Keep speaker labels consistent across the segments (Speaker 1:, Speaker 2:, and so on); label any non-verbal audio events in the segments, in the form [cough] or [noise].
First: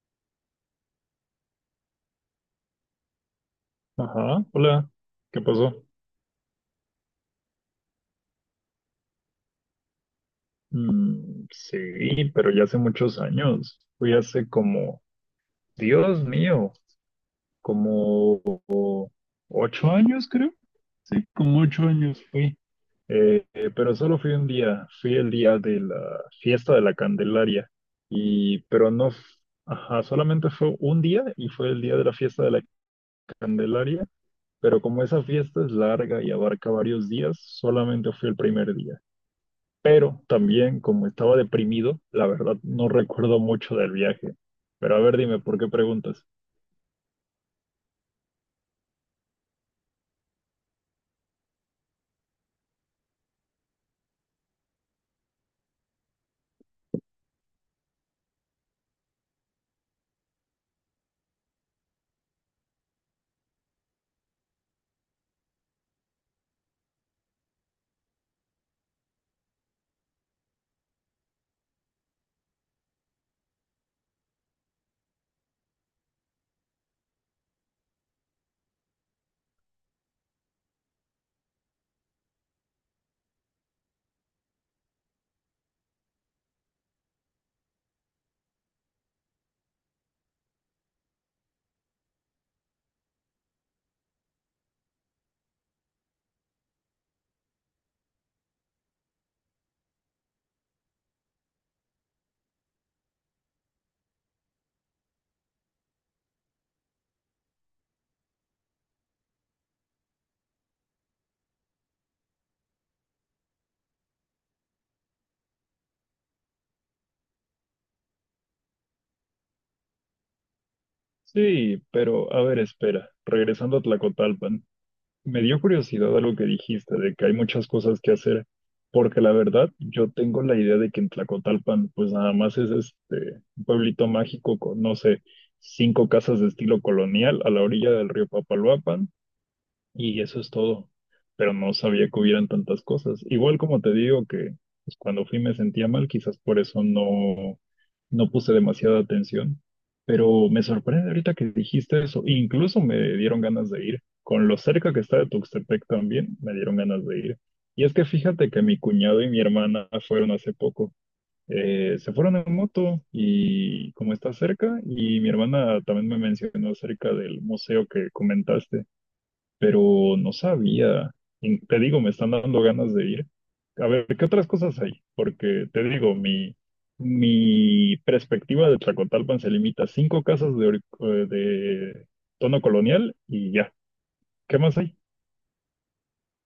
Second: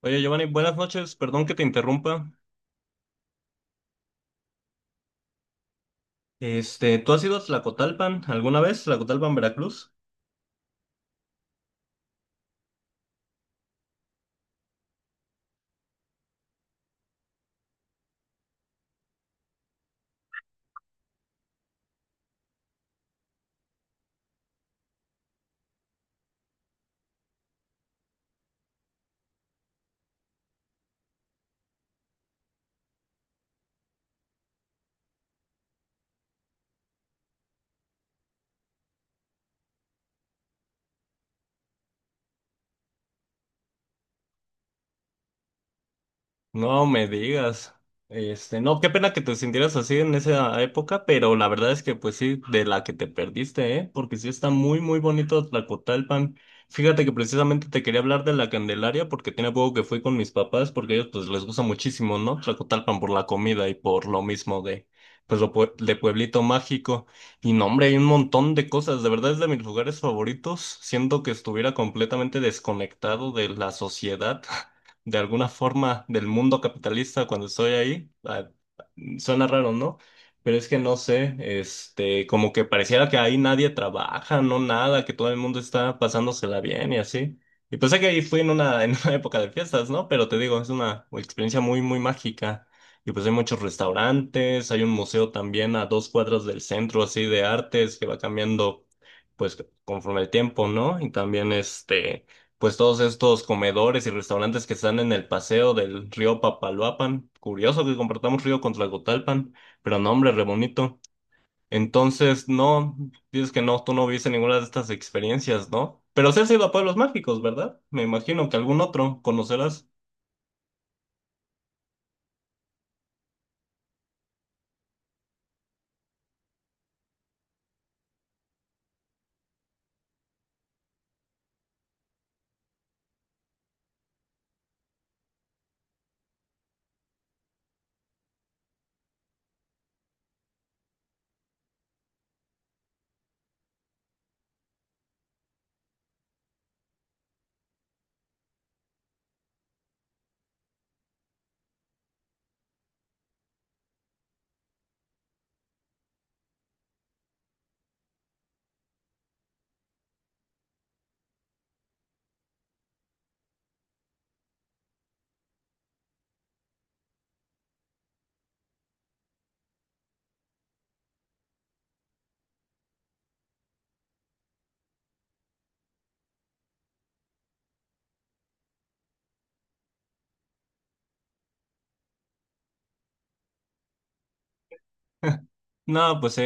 Speaker 1: Oye, Giovanni, buenas noches. Perdón que te interrumpa.
Speaker 2: Ajá, hola, ¿qué pasó?
Speaker 1: ¿Tú has ido a Tlacotalpan alguna vez? ¿Tlacotalpan, Veracruz?
Speaker 2: Sí, pero ya hace muchos años. Fui hace como, Dios mío, como 8 años, creo. Sí, como 8 años fui. Pero solo fui un día, fui el día de la fiesta de la Candelaria. Y, pero no, ajá, solamente fue un día y fue el día de la fiesta de la Candelaria. Pero como esa fiesta es larga y abarca varios días, solamente fui el primer día. Pero también, como estaba deprimido, la verdad no recuerdo mucho del viaje. Pero a ver, dime, ¿por qué preguntas?
Speaker 1: No me digas. No, qué pena que te sintieras así en esa época, pero la verdad es que pues sí, de la que te perdiste, ¿eh? Porque sí está muy, muy bonito Tlacotalpan. Fíjate que precisamente te quería hablar de la Candelaria porque tiene poco que fui con mis papás porque a ellos pues les gusta muchísimo, ¿no? Tlacotalpan por la comida y por lo mismo de, pues de Pueblito Mágico. Y no, hombre, hay un montón de cosas. De verdad es de mis lugares favoritos. Siento que estuviera completamente desconectado de la sociedad de alguna forma del mundo capitalista cuando estoy ahí. Ah, suena raro, ¿no? Pero es que no sé, como que pareciera que ahí nadie trabaja, no nada, que todo el mundo está pasándosela bien y así. Y pues sé que ahí fui en una, [laughs] en una época de fiestas, ¿no? Pero te digo, es una experiencia muy, muy mágica. Y pues hay muchos restaurantes, hay un museo también a 2 cuadras del centro, así de artes, que va cambiando, pues, conforme el tiempo, ¿no? Y también pues todos estos comedores y restaurantes que están en el paseo del río Papaloapan. Curioso que compartamos río con Tlacotalpan, pero no, hombre, re bonito. Entonces, no, dices que no, tú no viste ninguna de estas experiencias, ¿no? Pero sí has ido a pueblos mágicos, ¿verdad? Me imagino que algún otro conocerás.
Speaker 2: Sí, pero a ver, espera. Regresando a Tlacotalpan, me dio curiosidad algo que dijiste de que hay muchas cosas que hacer, porque la verdad yo tengo la idea de que en Tlacotalpan, pues nada más es un pueblito mágico con, no sé, 5 casas de estilo colonial a la orilla del río Papaloapan. Y eso es todo. Pero no sabía que hubieran tantas cosas. Igual como te digo que pues, cuando fui me sentía mal, quizás por eso no puse demasiada atención. Pero me sorprende ahorita que dijiste eso. Incluso me dieron ganas de ir. Con lo cerca que está de Tuxtepec también, me dieron ganas de ir. Y es que fíjate que mi cuñado y mi hermana fueron hace poco. Se fueron en moto y como está cerca, y mi hermana también me mencionó acerca del museo que comentaste, pero no sabía. Y te digo, me están dando ganas de ir. A ver, ¿qué otras cosas hay? Porque te digo, mi perspectiva de Tlacotalpan se limita a 5 casas de, de tono colonial y ya. ¿Qué más hay?
Speaker 1: No, pues sí.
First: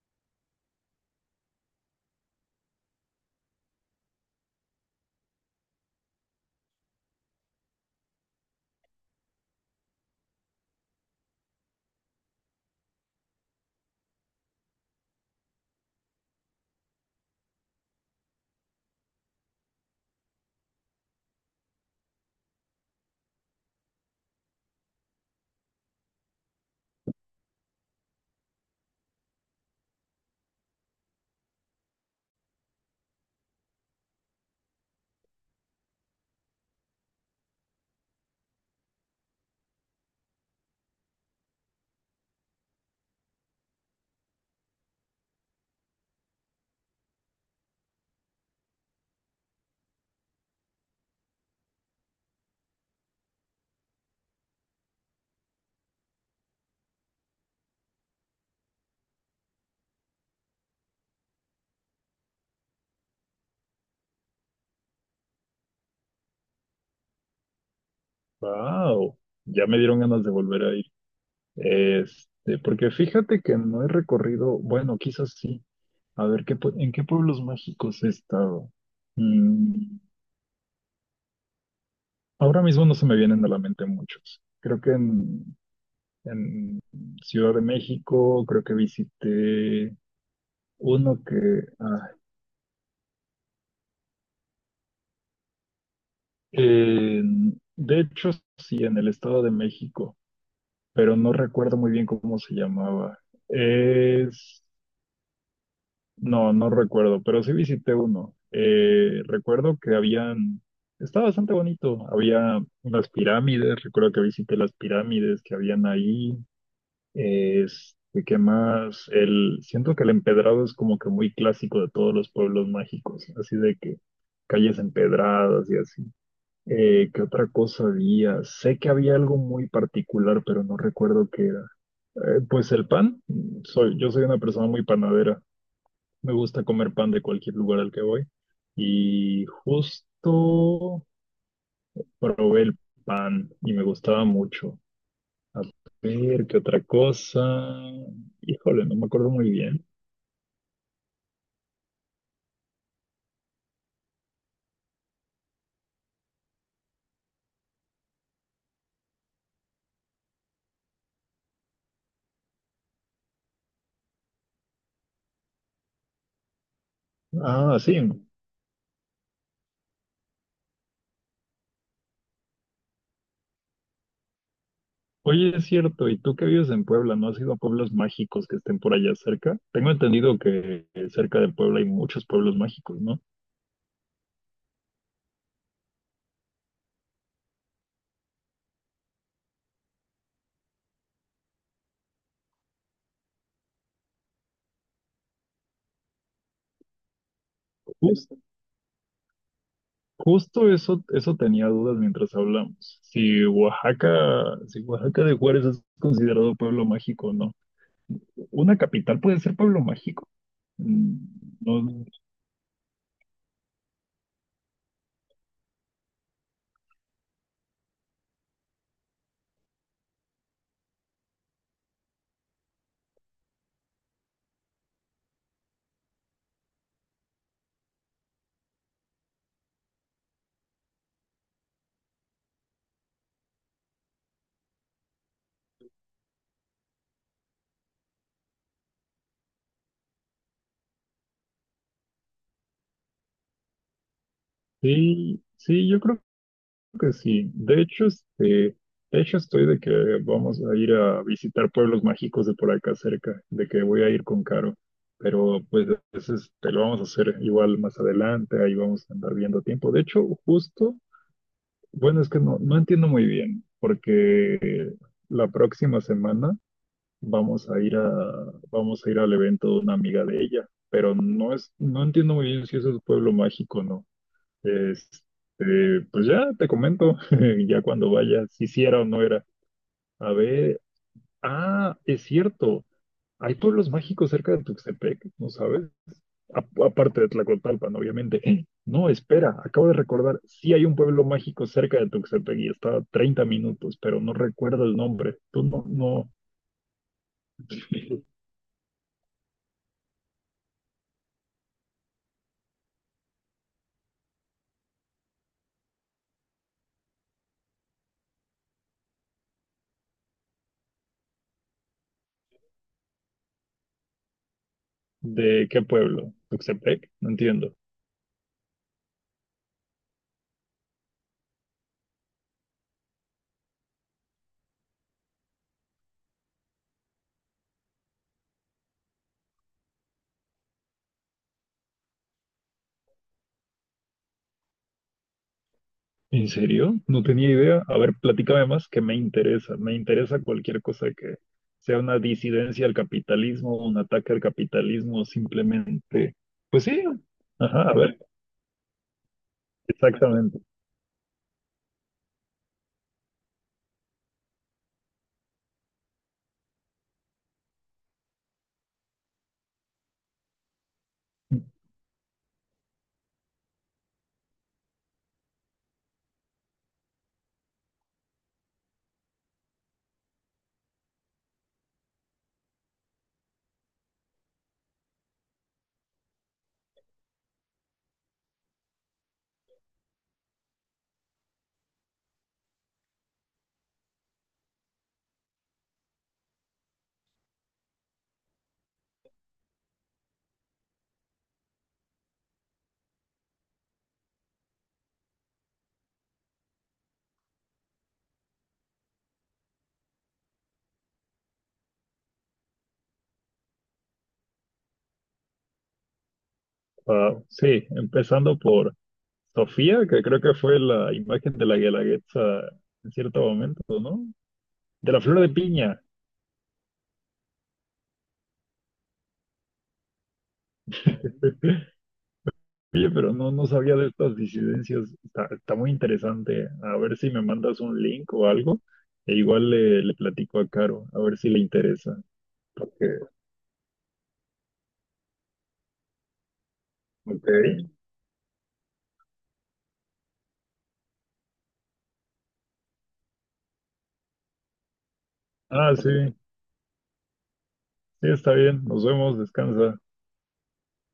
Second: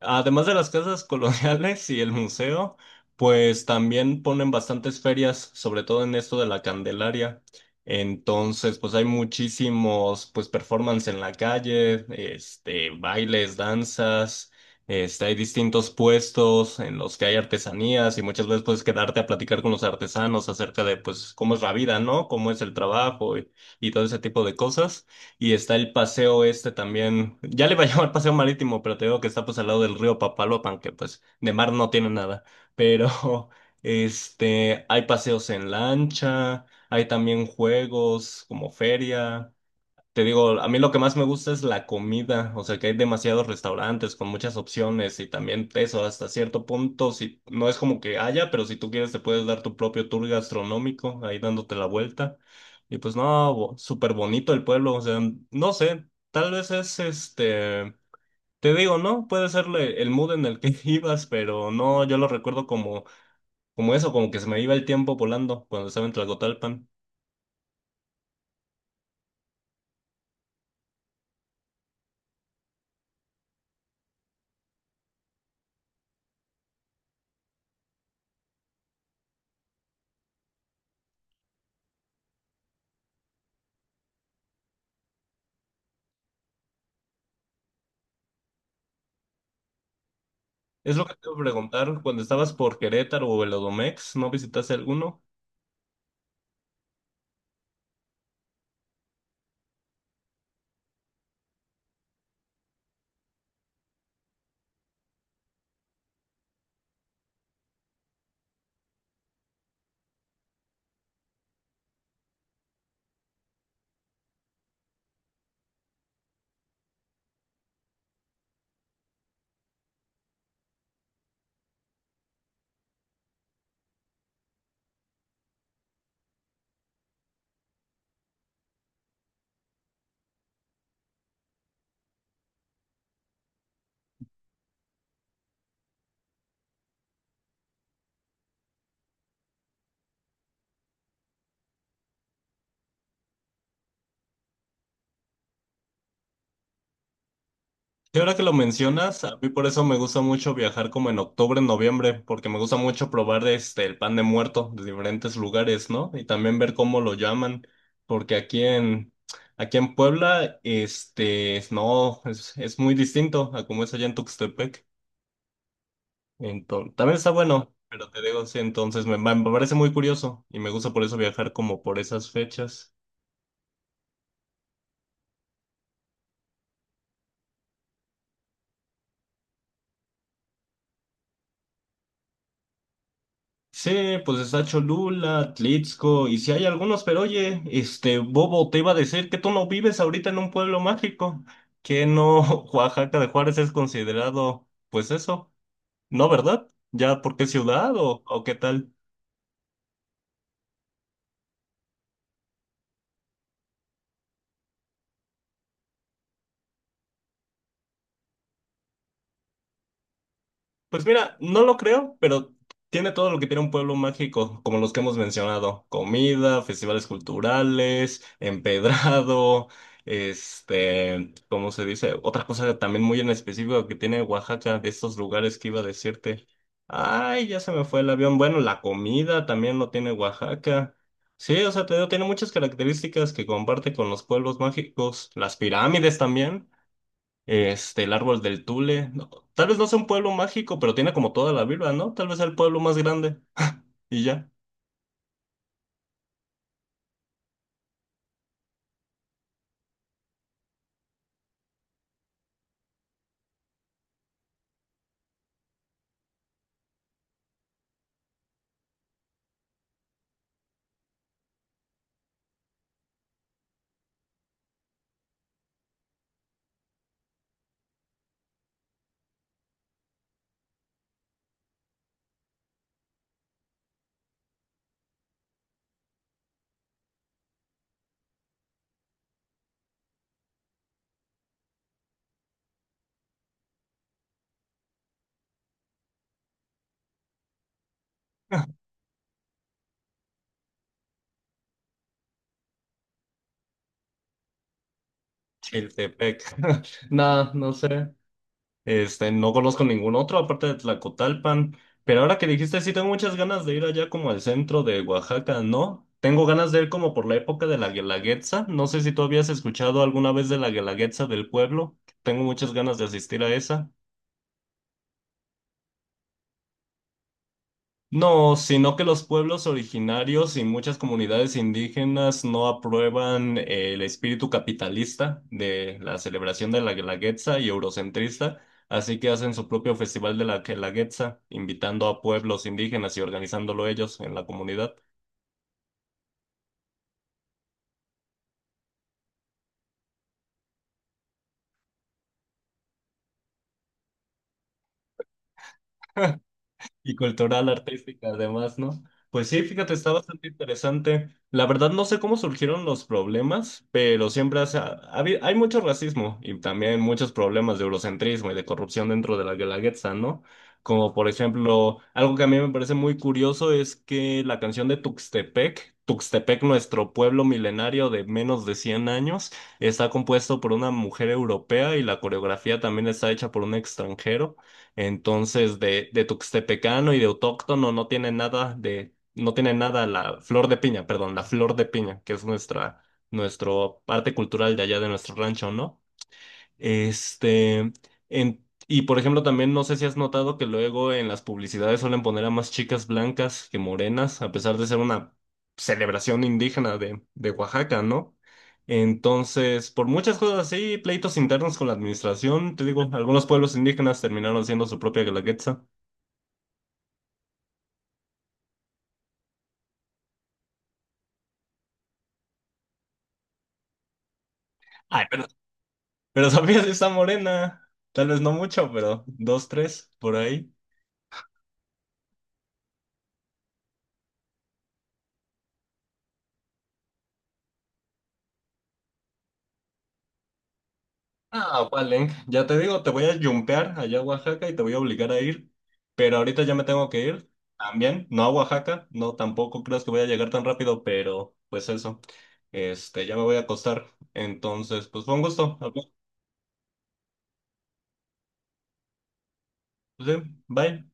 Speaker 1: Además de las casas coloniales y el museo, pues también ponen bastantes ferias, sobre todo en esto de la Candelaria. Entonces, pues hay muchísimos, pues performance en la calle, bailes, danzas, hay distintos puestos en los que hay artesanías y muchas veces puedes quedarte a platicar con los artesanos acerca de, pues, cómo es la vida, ¿no? Cómo es el trabajo y todo ese tipo de cosas. Y está el paseo este también. Ya le iba a [laughs] llamar paseo marítimo, pero te digo que está pues al lado del río Papaloapan, que pues de mar no tiene nada. Pero [laughs] hay paseos en lancha, hay también juegos como feria. Te digo, a mí lo que más me gusta es la comida, o sea que hay demasiados restaurantes con muchas opciones y también eso hasta cierto punto, si no es como que haya, pero si tú quieres te puedes dar tu propio tour gastronómico ahí dándote la vuelta. Y pues no, súper bonito el pueblo, o sea, no sé, tal vez es te digo, ¿no? Puede ser el mood en el que [laughs] ibas, pero no, yo lo recuerdo como, como eso, como que se me iba el tiempo volando cuando estaba en Tlacotalpan.
Speaker 2: ¡Wow! Ya me dieron ganas de volver a ir. Porque fíjate que no he recorrido, bueno, quizás sí. A ver, ¿qué, en qué pueblos mágicos he estado? Mm, Ahora mismo no se me vienen a la mente muchos. Creo que En Ciudad de México creo que visité
Speaker 1: Es lo que
Speaker 2: uno
Speaker 1: te iba a
Speaker 2: que...
Speaker 1: preguntar, cuando estabas por Querétaro o el Odomex, ¿no visitaste alguno?
Speaker 2: de hecho, sí, en el Estado de México, pero no recuerdo muy bien cómo se llamaba. Es... No, no recuerdo, pero sí visité uno. Recuerdo que habían... Estaba bastante bonito. Había unas pirámides, recuerdo que visité las pirámides que habían ahí. ¿Qué más? El, siento que el empedrado es como que muy clásico de todos los pueblos mágicos, así de que calles empedradas y así. ¿Qué otra cosa había? Sé que había algo muy particular, pero no recuerdo qué era. Pues el pan, yo soy una persona muy panadera. Me gusta comer pan de cualquier lugar al que voy. Y justo probé el pan y me gustaba mucho. A ver, ¿qué otra cosa?
Speaker 1: Y ahora que lo
Speaker 2: Híjole, no me
Speaker 1: mencionas,
Speaker 2: acuerdo
Speaker 1: a mí
Speaker 2: muy
Speaker 1: por eso
Speaker 2: bien.
Speaker 1: me gusta mucho viajar como en octubre, noviembre, porque me gusta mucho probar el pan de muerto de diferentes lugares, ¿no? Y también ver cómo lo llaman, porque aquí en Puebla, no, es muy distinto a como es allá en Tuxtepec. Entonces, también está bueno,
Speaker 2: Ah, sí.
Speaker 1: pero te digo, sí, entonces me parece muy curioso y me gusta por eso viajar como por esas fechas.
Speaker 2: Oye, es cierto, ¿y tú que vives en Puebla, no has ido a pueblos mágicos que estén por allá cerca? Tengo entendido que cerca de Puebla hay muchos pueblos mágicos, ¿no?
Speaker 1: Sí, pues está Cholula, Tlitzco, y si hay algunos, pero oye, este Bobo te iba a decir que tú no vives ahorita en un pueblo mágico, que no [laughs] Oaxaca de Juárez es considerado, pues eso, ¿no, verdad? ¿Ya porque ciudad
Speaker 2: Jus-
Speaker 1: o qué tal?
Speaker 2: Justo, eso tenía dudas mientras hablamos. Si Oaxaca, si Oaxaca de Juárez es considerado pueblo mágico o no. Una capital puede ser pueblo mágico.
Speaker 1: Pues
Speaker 2: Mm,
Speaker 1: mira, no lo
Speaker 2: No,
Speaker 1: creo, pero tiene todo lo que tiene un pueblo mágico, como los que hemos mencionado. Comida, festivales culturales, empedrado, ¿cómo se dice? Otra cosa también muy en específico que tiene Oaxaca, de estos lugares que iba a decirte. Ay, ya se me fue el avión. Bueno, la comida también lo tiene Oaxaca. Sí, o sea, te digo, tiene muchas características que comparte con los pueblos mágicos. Las pirámides también. El árbol del Tule. No, tal vez no sea un pueblo mágico, pero tiene como toda la vibra, ¿no? Tal vez sea el pueblo más grande. [laughs] Y ya.
Speaker 2: Sí, sí, yo creo que sí. De hecho, de hecho estoy de que vamos a ir a visitar pueblos mágicos de por acá cerca, de que voy a ir con Caro. Pero pues te lo vamos a hacer igual más adelante, ahí vamos a andar viendo tiempo. De hecho, justo, bueno, es que no entiendo muy bien, porque la próxima semana vamos a ir a, vamos a ir al evento de una amiga de ella, pero no entiendo muy bien si eso es pueblo mágico o no. Pues ya te comento, [laughs] ya cuando vayas, si sí era o no era. A ver, ah, es cierto, hay pueblos mágicos cerca de Tuxtepec, ¿no sabes? Aparte de Tlacotalpan, obviamente. [gasps] No, espera, acabo de recordar, sí hay un pueblo mágico cerca de Tuxtepec y está a 30 minutos, pero no recuerdo el nombre. Tú no, no,
Speaker 1: Chiltepec. [laughs] No, no sé.
Speaker 2: [laughs]
Speaker 1: No conozco ningún otro aparte de Tlacotalpan. Pero ahora que dijiste, sí tengo muchas ganas de ir allá como al centro de Oaxaca, ¿no? Tengo ganas de ir como por la época de la Guelaguetza. No sé si tú habías escuchado alguna vez de la Guelaguetza del pueblo. Tengo muchas ganas de asistir a esa.
Speaker 2: ¿de qué pueblo? ¿Tuxtepec? No entiendo.
Speaker 1: No, sino que los pueblos originarios y muchas comunidades indígenas no aprueban el espíritu capitalista de la celebración de la Guelaguetza y eurocentrista, así que hacen su propio festival de la Guelaguetza, invitando a pueblos indígenas y organizándolo ellos en la comunidad.
Speaker 2: ¿En serio? No tenía idea. A ver, platícame más, que me interesa. Me interesa cualquier cosa que sea una disidencia al capitalismo, un ataque al capitalismo, simplemente.
Speaker 1: [laughs]
Speaker 2: Pues sí,
Speaker 1: Y cultural,
Speaker 2: ajá, a ver,
Speaker 1: artística, además, ¿no? Pues sí, fíjate, está bastante
Speaker 2: exactamente.
Speaker 1: interesante. La verdad, no sé cómo surgieron los problemas, pero siempre hay mucho racismo y también muchos problemas de eurocentrismo y de corrupción dentro de la Guelaguetza, ¿no? Como por ejemplo, algo que a mí me parece muy curioso es que la canción de Tuxtepec, Tuxtepec, nuestro pueblo milenario de menos de 100 años, está compuesto por una mujer europea y la coreografía también está hecha por un extranjero. Entonces, de tuxtepecano y de autóctono no tiene nada de, no tiene nada la flor de piña, perdón, la flor de piña, que es nuestra, nuestro arte cultural de allá de nuestro rancho, ¿no? Este, y por ejemplo, también no sé si has notado que luego en las publicidades suelen poner a más chicas blancas que morenas, a pesar de ser una celebración indígena de Oaxaca, ¿no? Entonces, por muchas cosas así, pleitos internos con la administración, te digo, algunos pueblos indígenas terminaron haciendo su propia guelaguetza.
Speaker 2: Wow, sí, empezando por Sofía, que creo que fue la imagen de la Guelaguetza en cierto momento, ¿no? De la
Speaker 1: Ay,
Speaker 2: flor
Speaker 1: pero,
Speaker 2: de piña.
Speaker 1: pero [laughs] sabías esa morena, tal vez no mucho, pero dos, tres, por ahí.
Speaker 2: [laughs] Oye, pero no, no sabía de estas disidencias. Está muy interesante. A ver si me mandas un link o algo. Le platico a Caro, a ver si le
Speaker 1: Ah,
Speaker 2: interesa.
Speaker 1: Valen, ya te digo, te
Speaker 2: Porque,
Speaker 1: voy a jumpear allá a Oaxaca y te voy a obligar a ir, pero ahorita ya me tengo que
Speaker 2: ok.
Speaker 1: ir también, no a Oaxaca, no tampoco creas que voy a llegar tan rápido, pero pues eso, ya me voy a acostar, entonces, pues fue un gusto,
Speaker 2: Ah,
Speaker 1: hablar,
Speaker 2: sí, sí, está bien. Nos vemos, descansa.
Speaker 1: sí, bye.